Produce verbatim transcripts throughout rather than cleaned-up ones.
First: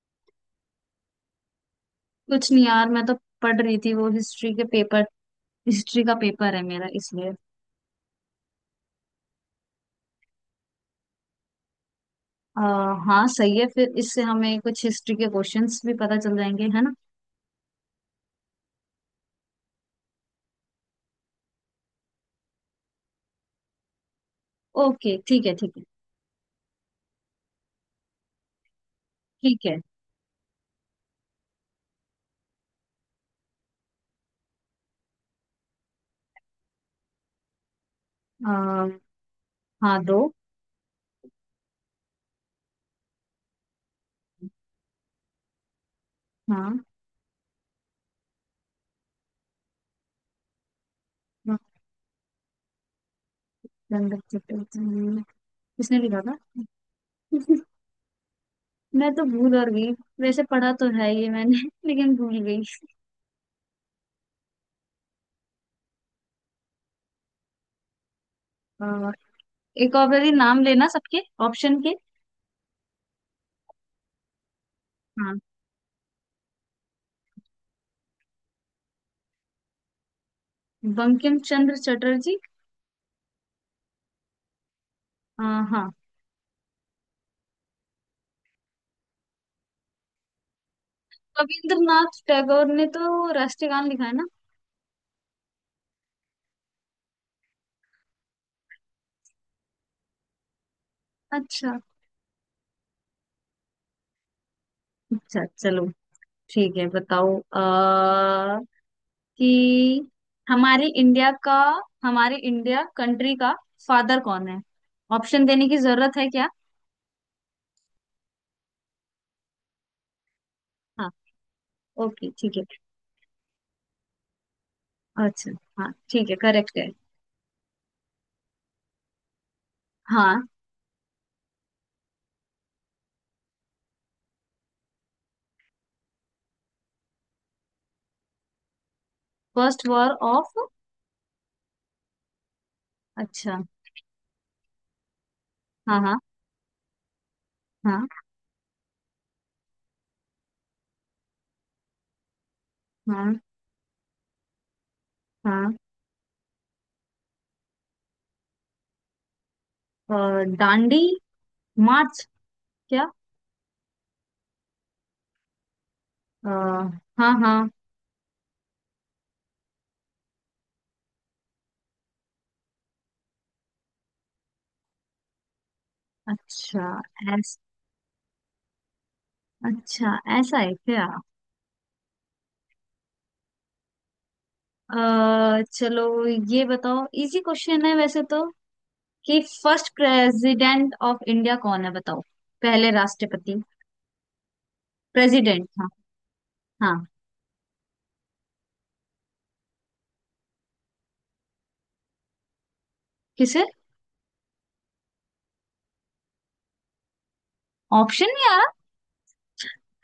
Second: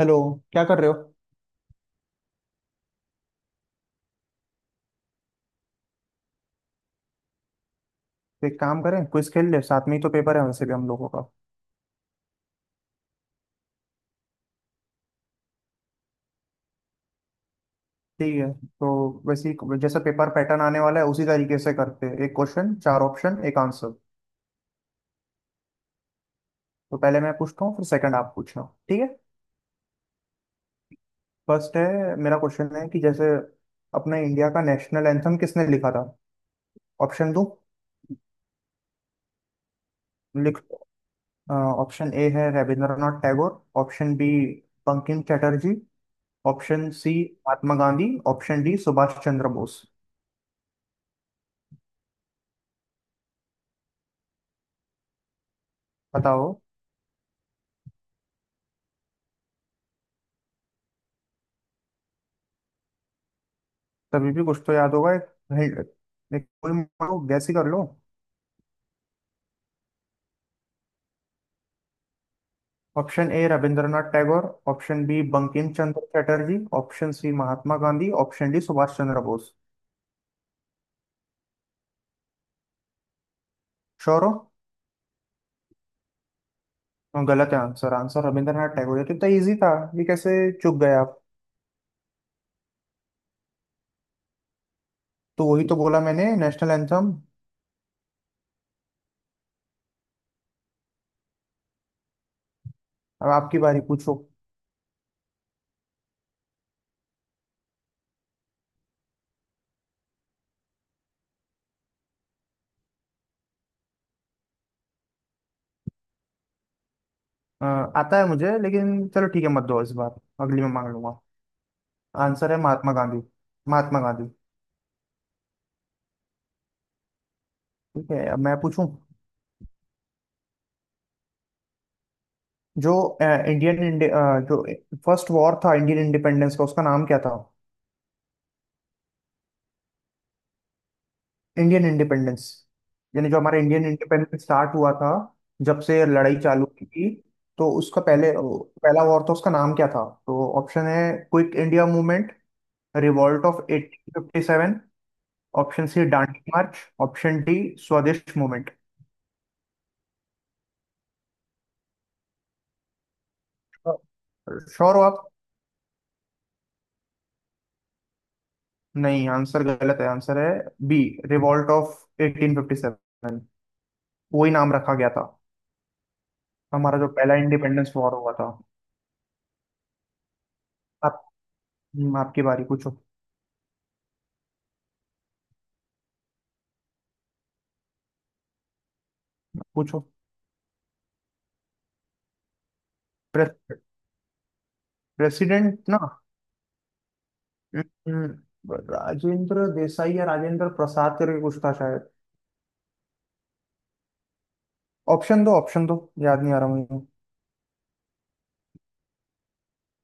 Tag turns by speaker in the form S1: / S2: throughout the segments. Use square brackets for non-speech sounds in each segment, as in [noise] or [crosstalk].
S1: Hello. क्या कर रहे हो तो?
S2: कुछ नहीं यार, मैं तो पढ़ रही थी वो हिस्ट्री के पेपर। हिस्ट्री का पेपर है मेरा, इसलिए
S1: एक काम करें, क्विज खेल ले, साथ में ही तो पेपर है वैसे भी हम लोगों का।
S2: आ, हाँ, सही है। फिर इससे हमें कुछ हिस्ट्री के क्वेश्चंस भी पता चल जाएंगे, है ना।
S1: ठीक है। तो वैसे ही जैसा पेपर पैटर्न आने वाला है, उसी तरीके से करते हैं। एक क्वेश्चन, चार ऑप्शन, एक आंसर।
S2: ओके, ठीक है, ठीक है,
S1: तो पहले मैं पूछता हूँ, फिर सेकंड आप पूछना। ठीक है।
S2: ठीक है।
S1: फर्स्ट है। मेरा क्वेश्चन है कि जैसे अपने इंडिया का नेशनल एंथम किसने लिखा था। ऑप्शन दो।
S2: आ, हाँ, दो।
S1: लिख ऑप्शन ए है रविंद्रनाथ टैगोर, ऑप्शन बी बंकिम चटर्जी,
S2: हाँ,
S1: option C Mahatma Gandhi, option D Subhash Chandra Bose.
S2: Ganga Chatterjee. किसने लिखा था?
S1: बताओ।
S2: [laughs] मैं तो भूल और गई। वैसे पढ़ा तो है ये मैंने [laughs] लेकिन भूल गई।
S1: तभी भी कुछ तो याद होगा। एक हिंट- एक कोई मानो गैस ही कर लो।
S2: आ, एक और बारी नाम लेना सबके ऑप्शन के।
S1: Option A Rabindranath Tagore, option B
S2: हाँ,
S1: Bankim Chandra Chatterjee, option C Mahatma Gandhi, option D Subhash Chandra Bose.
S2: Bankim Chandra Chatterjee.
S1: Sure हो?
S2: आ, हाँ।
S1: और गलत है। आंसर आंसर रविंद्रनाथ टैगोर है, तो इतना इजी था। ये कैसे चूक गए आप?
S2: रविंद्रनाथ टैगोर ने तो राष्ट्रीय गान लिखा है ना।
S1: तो वही तो बोला मैंने, नेशनल एंथम।
S2: अच्छा।
S1: अब आपकी बारी, पूछो।
S2: अच्छा चलो, ठीक है, बताओ आ, कि हमारे इंडिया का, हमारे इंडिया कंट्री का फादर कौन है। ऑप्शन देने की जरूरत है क्या?
S1: अ, आता है मुझे, लेकिन चलो ठीक है मत दो इस बार, अगली में मांग
S2: हाँ।
S1: लूंगा।
S2: ओके,
S1: आंसर है
S2: ठीक है।
S1: महात्मा गांधी। महात्मा गांधी।
S2: अच्छा, हाँ, ठीक है, करेक्ट है।
S1: ठीक है, अब मैं पूछूं।
S2: हाँ।
S1: जो इंडियन जो फर्स्ट वॉर था इंडियन इंडिपेंडेंस का, उसका नाम क्या था।
S2: First war of.
S1: Indian independence, यानी जो
S2: अच्छा।
S1: हमारा इंडियन इंडिपेंडेंस स्टार्ट हुआ था, जब
S2: हाँ,
S1: से
S2: हाँ।
S1: लड़ाई चालू हुई थी। तो उसका
S2: हाँ,
S1: पहले पहला वॉर था, उसका नाम क्या था। तो ऑप्शन है क्विक इंडिया मूवमेंट,
S2: हाँ,
S1: revolt of eighteen fifty seven,
S2: हाँ।
S1: Option C Dandi march, option D Swadesh movement.
S2: अ, दांडी मार्च, क्या?
S1: श्योर हो आप?
S2: अ, हाँ, हाँ।
S1: नहीं, आंसर गलत है। आंसर है B, revolt of eighteen fifty seven. वही नाम रखा गया था
S2: अच्छा
S1: हमारा जो पहला
S2: ऐस
S1: इंडिपेंडेंस वॉर हुआ था।
S2: अच्छा, ऐसा है क्या?
S1: आप। हम्म, आपकी बारी, पूछो।
S2: अ, चलो ये बताओ, इजी क्वेश्चन है वैसे तो, कि फर्स्ट
S1: पूछो।
S2: प्रेसिडेंट ऑफ इंडिया कौन है, बताओ। पहले
S1: प्रे,
S2: राष्ट्रपति, प्रेसिडेंट
S1: प्रेसिडेंट
S2: था।
S1: ना।
S2: हाँ।
S1: हम्म, राजेंद्र देसाई या राजेंद्र प्रसाद करके कुछ था शायद।
S2: किसे?
S1: ऑप्शन दो ऑप्शन दो याद नहीं आ रहा मुझे।
S2: ऑप्शन नहीं आ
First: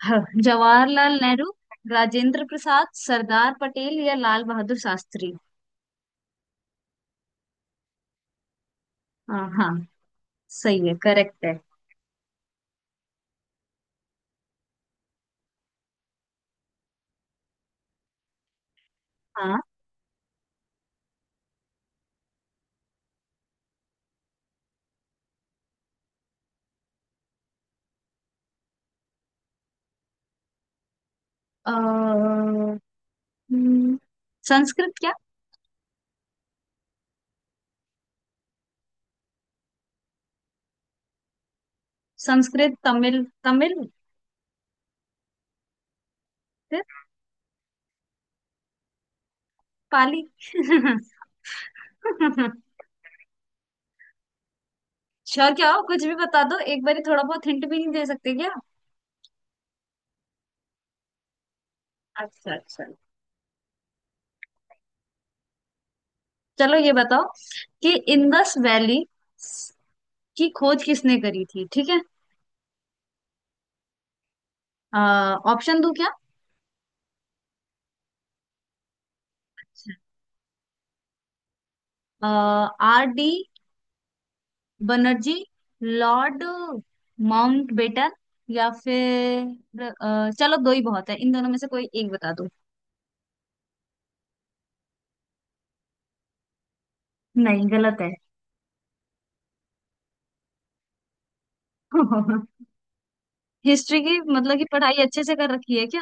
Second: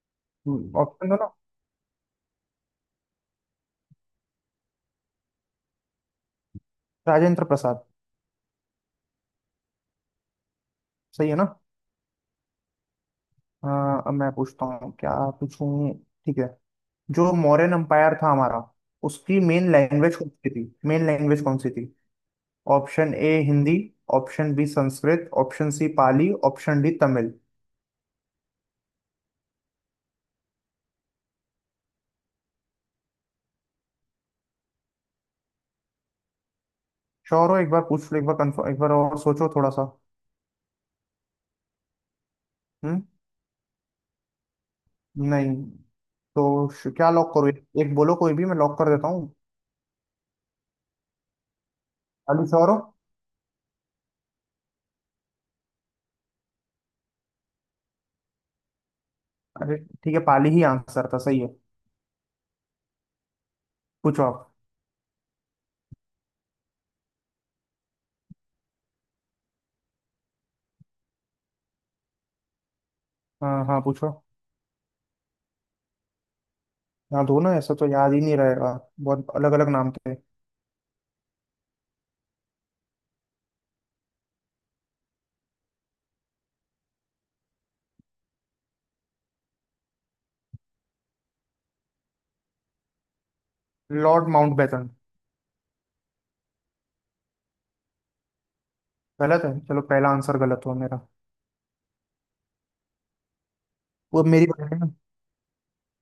S2: रहा। [laughs] ह,
S1: हम्म, ऑप्शन दो
S2: जवाहरलाल
S1: ना।
S2: नेहरू, राजेंद्र प्रसाद, सरदार पटेल या लाल बहादुर शास्त्री।
S1: राजेंद्र प्रसाद।
S2: हाँ, हाँ, सही है,
S1: सही है
S2: करेक्ट
S1: ना?
S2: है।
S1: हाँ, अब मैं पूछता हूँ। क्या पूछूं। ठीक है। जो मौर्यन एम्पायर था हमारा, उसकी
S2: हाँ।
S1: मेन लैंग्वेज कौन सी थी। मेन लैंग्वेज कौन सी थी। Option A Hindi, option B Sanskrit, option C Pali, option D Tamil.
S2: अ, हम्म, संस्कृत क्या?
S1: श्योर हो? एक बार पूछ लो, एक बार कंफर्म, एक बार और सोचो थोड़ा सा।
S2: संस्कृत,
S1: हम्म।
S2: तमिल, तमिल।
S1: नहीं। तो
S2: फिर
S1: श- क्या लॉक करो, एक, एक बोलो कोई भी, मैं लॉक कर देता हूँ।
S2: पाली।
S1: पाली, श्योर
S2: [laughs]
S1: हो?
S2: अच्छा, क्या हो, कुछ भी बता दो एक बारी, थोड़ा बहुत हिंट भी नहीं दे सकते क्या?
S1: अरे, ठीक है, पाली ही आंसर था। सही है।
S2: अच्छा, अच्छा।
S1: पूछो आप।
S2: चलो ये बताओ कि इंडस वैली की खोज किसने करी थी, ठीक है।
S1: हाँ हाँ, पूछो।
S2: ऑप्शन दूं क्या?
S1: हाँ दो ना, ऐसा तो याद ही नहीं रहेगा, बहुत अलग अलग नाम थे।
S2: R D Banerjee, lord Mountbatten या फिर अ, चलो, दो ही बहुत है, इन दोनों में से कोई एक बता दो।
S1: Lord Mountbatten.
S2: नहीं, गलत है।
S1: गलत है? चलो, पहला आंसर गलत हुआ मेरा।
S2: [laughs] हिस्ट्री की
S1: वो मेरी
S2: मतलब कि
S1: बारी है ना?
S2: पढ़ाई अच्छे से कर रखी है क्या?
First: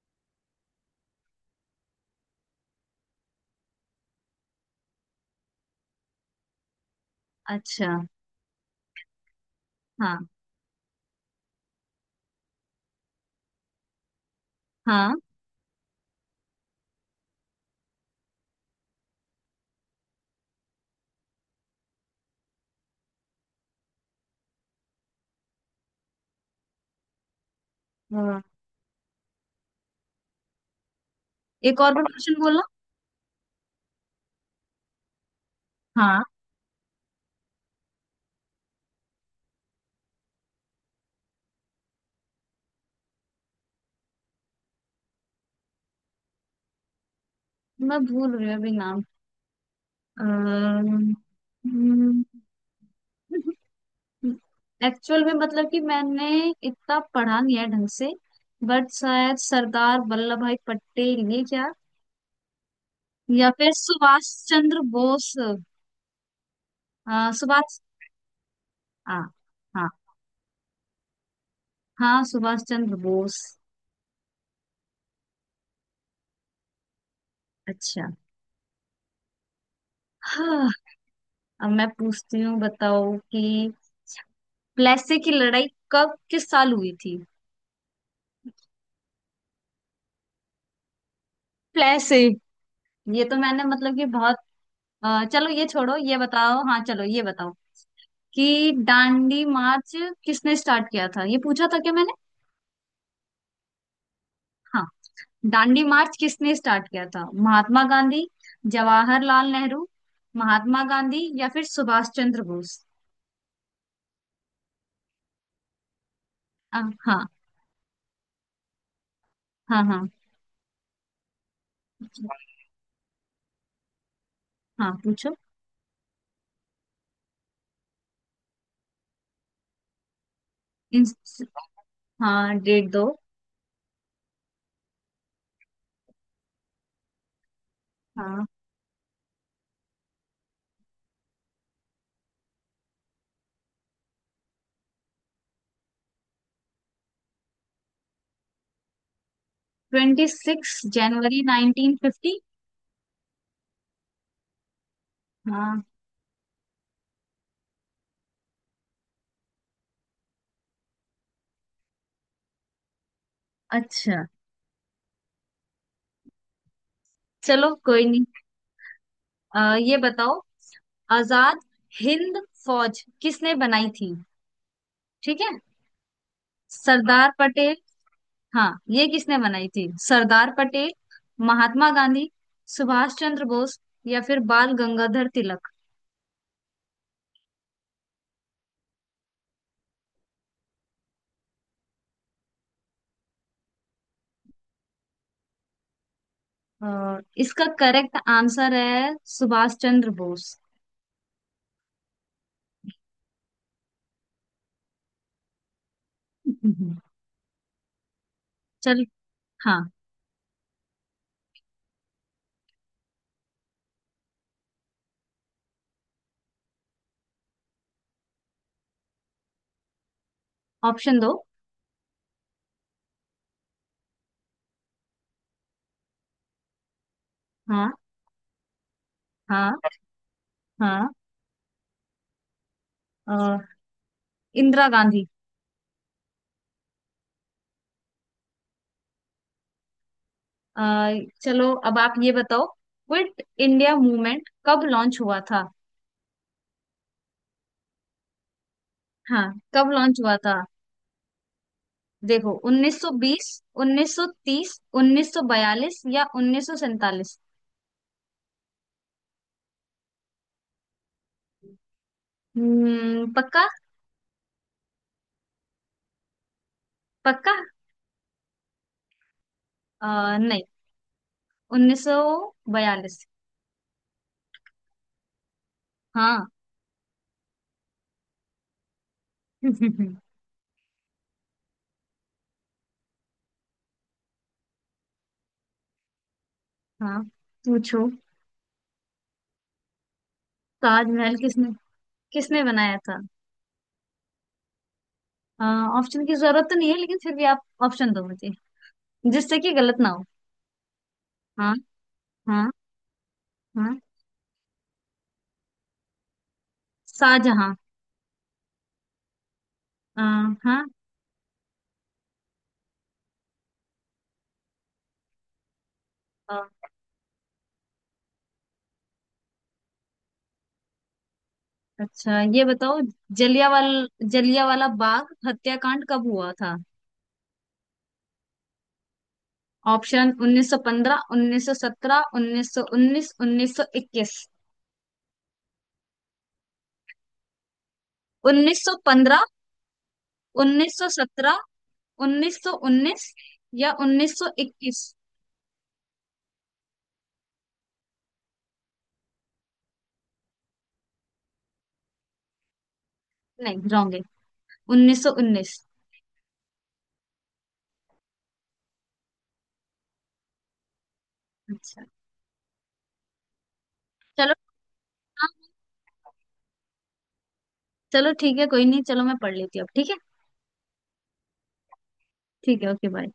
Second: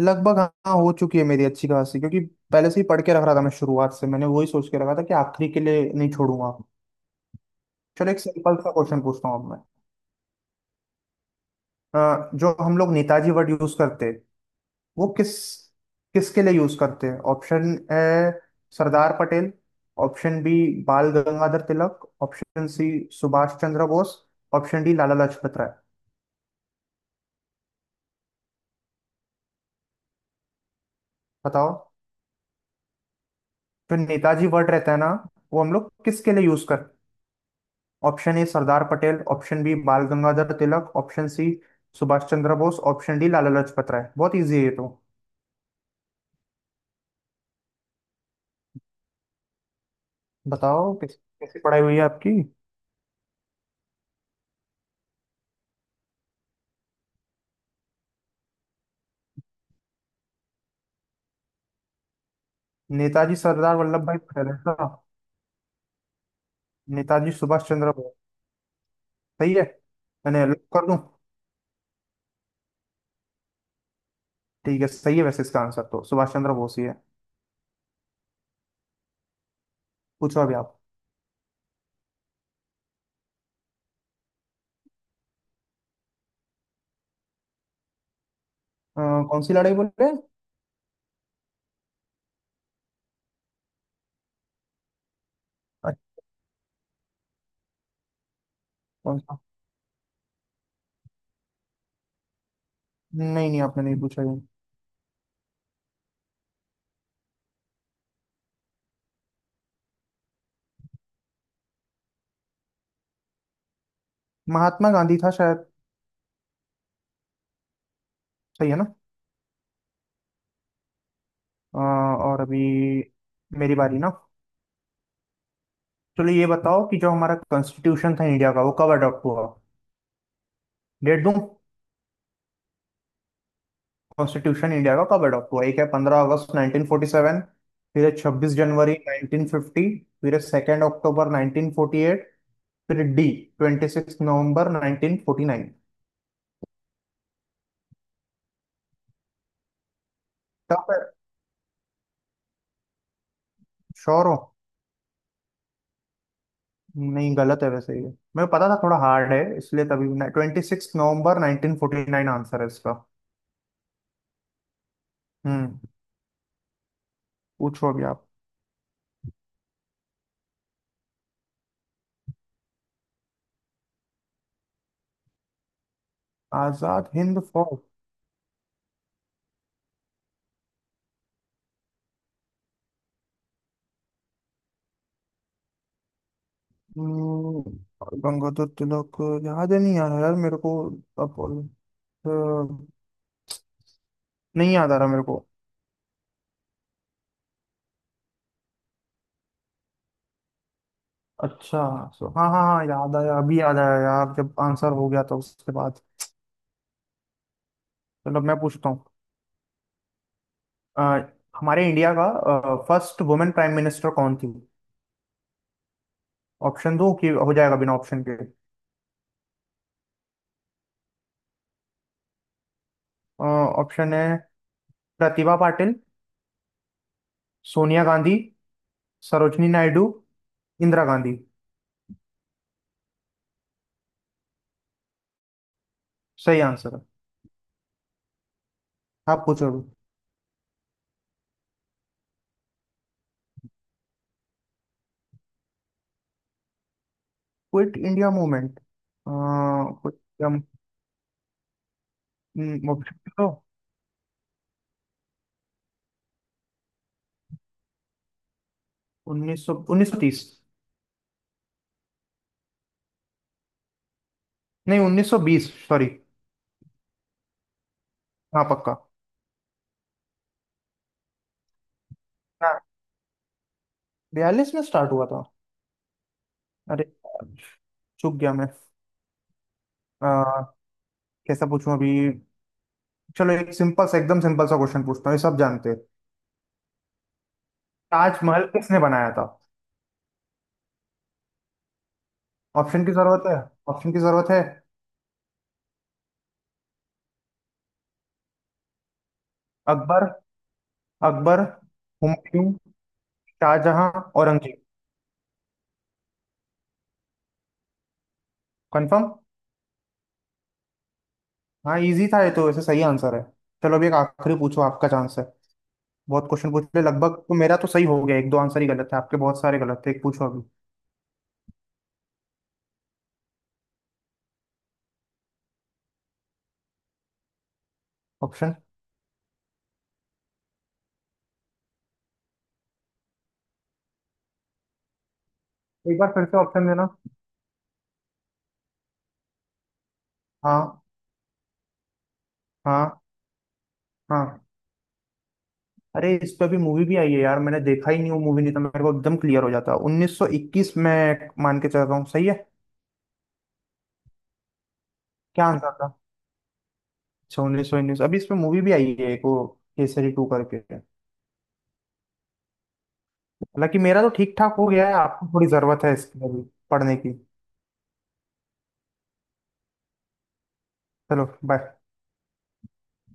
S1: लगभग हाँ, हो चुकी है मेरी अच्छी खासी, क्योंकि पहले से ही पढ़ के रख रहा था मैं शुरुआत से। मैंने वही सोच के रखा था कि आखिरी के लिए नहीं छोड़ूंगा।
S2: अच्छा।
S1: चलो एक सिंपल सा क्वेश्चन पूछता हूँ अब मैं।
S2: हाँ,
S1: अ, जो हम लोग नेताजी वर्ड यूज करते हैं, वो
S2: हाँ,
S1: किस किसके लिए यूज करते हैं। Option A Sardar Patel, option B Bal Gangadhar Tilak, option C Subhash Chandra Bose, option D Lala Lajpat Rai.
S2: हाँ,
S1: बताओ।
S2: एक और भी क्वेश्चन बोलो।
S1: जो नेताजी वर्ड रहता है ना, वो हम लोग
S2: हाँ,
S1: किसके लिए यूज कर। Option A Sardar Patel, option B Bal Gangadhar Tilak, option C Subhash Chandra Bose, option D Lala Lajpat Rai. बहुत इजी है ये तो।
S2: मैं भूल रही हूँ अभी नाम।
S1: बताओ, किस कैसी पढ़ाई हुई है आपकी?
S2: एक्चुअल में मतलब कि मैंने इतना पढ़ा नहीं है ढंग से। बट शायद सरदार वल्लभ भाई पटेल, ये क्या?
S1: नेताजी
S2: या फिर
S1: सरदार वल्लभ भाई
S2: सुभाष
S1: पटेल है
S2: चंद्र
S1: ना?
S2: बोस। अ,
S1: नेताजी सुभाष
S2: सुभाष।
S1: चंद्र बोस।
S2: हाँ।
S1: सही है।
S2: हाँ,
S1: मैंने लॉक कर दूं?
S2: हाँ, सुभाष चंद्र बोस।
S1: ठीक है, सही है। वैसे इसका आंसर तो सुभाष चंद्र बोस ही है।
S2: अच्छा।
S1: पूछो अभी
S2: हाँ,
S1: आप।
S2: अब मैं पूछती हूँ, बताओ कि प्लेसे की लड़ाई कब, किस साल हुई थी।
S1: अ, कौन सी लड़ाई बोल रहे हैं?
S2: प्लेसे। ये तो मैंने मतलब कि बहुत, अ, चलो ये छोड़ो,
S1: अच्छा,
S2: ये बताओ, हाँ, चलो ये बताओ कि
S1: कौन सा?
S2: दांडी मार्च किसने स्टार्ट किया था, ये पूछा था क्या मैंने?
S1: नहीं नहीं, आपने नहीं पूछा ये।
S2: हाँ। दांडी मार्च किसने स्टार्ट किया था? महात्मा गांधी, जवाहरलाल नेहरू, महात्मा गांधी या फिर सुभाष चंद्र बोस।
S1: महात्मा गांधी था शायद।
S2: आ, हाँ।
S1: सही है ना?
S2: हाँ, हाँ।
S1: अ, और अभी मेरी बारी ना?
S2: हाँ। पूछो।
S1: चलो, ये बताओ कि जो हमारा कॉन्स्टिट्यूशन था इंडिया का, वो कब अडॉप्ट हुआ।
S2: इन,
S1: डेट दूं?
S2: हाँ, डेट दो।
S1: कॉन्स्टिट्यूशन इंडिया का कब अडॉप्ट हुआ। एक है पंद्रह अगस्त नाइनटीन फोर्टी सेवन, फिर है
S2: हाँ,
S1: छब्बीस जनवरी नाइनटीन फिफ्टी, फिर है सेकेंड अक्टूबर नाइनटीन फोर्टी एट, फिर D twenty six November nineteen forty nine.
S2: Twenty six
S1: tough है।
S2: जनवरी नाइनटीन फिफ्टी
S1: श्योर हो?
S2: हाँ।
S1: नहीं, गलत है वैसे ये। मेरे को पता था थोड़ा हार्ड है इसलिए तभी। Twenty six November nineteen forty nine answer है इसका।
S2: अच्छा।
S1: हम्म।
S2: चलो,
S1: पूछो अभी
S2: कोई नहीं।
S1: आप।
S2: आ, ये बताओ, आजाद हिंद फौज किसने बनाई थी, ठीक है।
S1: आजाद
S2: सरदार
S1: हिंद
S2: पटेल।
S1: फौज।
S2: हाँ, ये किसने बनाई थी, सरदार पटेल, महात्मा गांधी, सुभाष चंद्र बोस या फिर बाल गंगाधर तिलक।
S1: हम्म, गंगाधर तिलक। याद ही नहीं आ रहा यार मेरे को। अब अ, नहीं याद आ रहा मेरे को।
S2: अ, इसका करेक्ट आंसर है सुभाष चंद्र बोस।
S1: अच्छा। सो हाँ हाँ हाँ, याद आया, अभी याद आया यार, जब आंसर हो गया तो उसके बाद।
S2: हम्म।
S1: चलो मैं पूछता हूँ।
S2: चल। हाँ।
S1: अ, हमारे इंडिया का फर्स्ट वुमेन प्राइम मिनिस्टर कौन थी? ऑप्शन दो कि हो जाएगा बिना ऑप्शन के?
S2: ऑप्शन दो।
S1: ऑप्शन है प्रतिभा पाटिल,
S2: हाँ,
S1: सोनिया गांधी, सरोजनी
S2: हाँ।
S1: नायडू, इंदिरा
S2: हाँ।
S1: गांधी।
S2: अ, इंदिरा गांधी।
S1: सही आंसर है। आप पूछो।
S2: अ, चलो, अब आप ये बताओ, क्विट इंडिया मूवमेंट कब लॉन्च हुआ था।
S1: Quit India movement.
S2: हाँ, कब लॉन्च हुआ
S1: ऑप्शन
S2: था, देखो। उन्नीस सौ बीस,
S1: दो।
S2: उन्नीस सौ तीस, उन्नीस सौ बयालीस या उन्नीस सौ सैंतालीस।
S1: उन्नीस सौ उन्नीस सौ तीस।
S2: हम्म पक्का?
S1: नहीं, उन्नीस सौ बीस, सॉरी।
S2: पक्का।
S1: हाँ पक्का।
S2: अ, नहीं, उन्नीस सौ
S1: हाँ,
S2: बयालीस
S1: बयालीस में स्टार्ट हुआ था।
S2: हाँ।
S1: अरे, चूक गया मैं। अ,
S2: [laughs]
S1: कैसा पूछूं अभी? चलो एक सिंपल सा, एकदम सिंपल सा क्वेश्चन पूछता हूँ, ये सब जानते हैं।
S2: हाँ, पूछो।
S1: ताजमहल किसने बनाया था?
S2: ताजमहल किसने किसने बनाया
S1: ऑप्शन की
S2: था?
S1: जरूरत है? ऑप्शन की जरूरत है?
S2: ऑप्शन की जरूरत तो नहीं है लेकिन फिर भी आप ऑप्शन दो मुझे, जिससे कि गलत ना हो।
S1: अकबर अकबर,
S2: हाँ,
S1: हुमायूं,
S2: हाँ, हाँ।
S1: शाहजहां, औरंगजेब।
S2: शाहजहां।
S1: कंफर्म?
S2: अ, हाँ।
S1: हाँ, इजी था ये तो वैसे। सही आंसर है। चलो, अभी एक आखिरी पूछो, आपका चांस है। बहुत
S2: अ,
S1: क्वेश्चन पूछ ले लगभग, तो मेरा तो सही हो गया, एक दो आंसर ही गलत है, आपके बहुत सारे गलत थे। एक पूछो अभी।
S2: अच्छा ये बताओ, जलियावाल जलियावाला बाग हत्याकांड कब हुआ था?
S1: ऑप्शन।
S2: ऑप्शन उन्नीस सौ पंद्रह, उन्नीस सौ सत्रह, उन्नीस सौ उन्नीस, उन्नीस सौ इक्कीस।
S1: एक बार फिर से ऑप्शन देना।
S2: उन्नीस सौ पंद्रह,
S1: हाँ
S2: उन्नीस सौ सत्रह,
S1: हाँ
S2: उन्नीस सौ उन्नीस या
S1: हाँ।
S2: उन्नीस सौ इक्कीस।
S1: अरे, इस पे भी मूवी भी आई है यार, मैंने देखा ही नहीं वो मूवी। नहीं तो मेरे को एकदम क्लियर हो जाता। उन्नीस सौ इक्कीस में मान के चल रहा हूँ, सही है?
S2: नहीं, रॉन्ग है,
S1: क्या
S2: उन्नीस सौ उन्नीस।
S1: आंसर था? अच्छा, उन्नीस सौ उन्नीस। अभी इस पे मूवी भी आई है एक, वो केसरी टू करके।
S2: अच्छा।
S1: हालांकि मेरा तो
S2: चलो।
S1: ठीक ठाक हो गया है, आपको
S2: हाँ।
S1: थोड़ी जरूरत है इसकी अभी पढ़ने की।
S2: चलो, ठीक है, कोई नहीं, चलो मैं पढ़ लेती हूँ अब, ठीक है।
S1: चलो, बाय।
S2: ठीक है, ओके, बाय।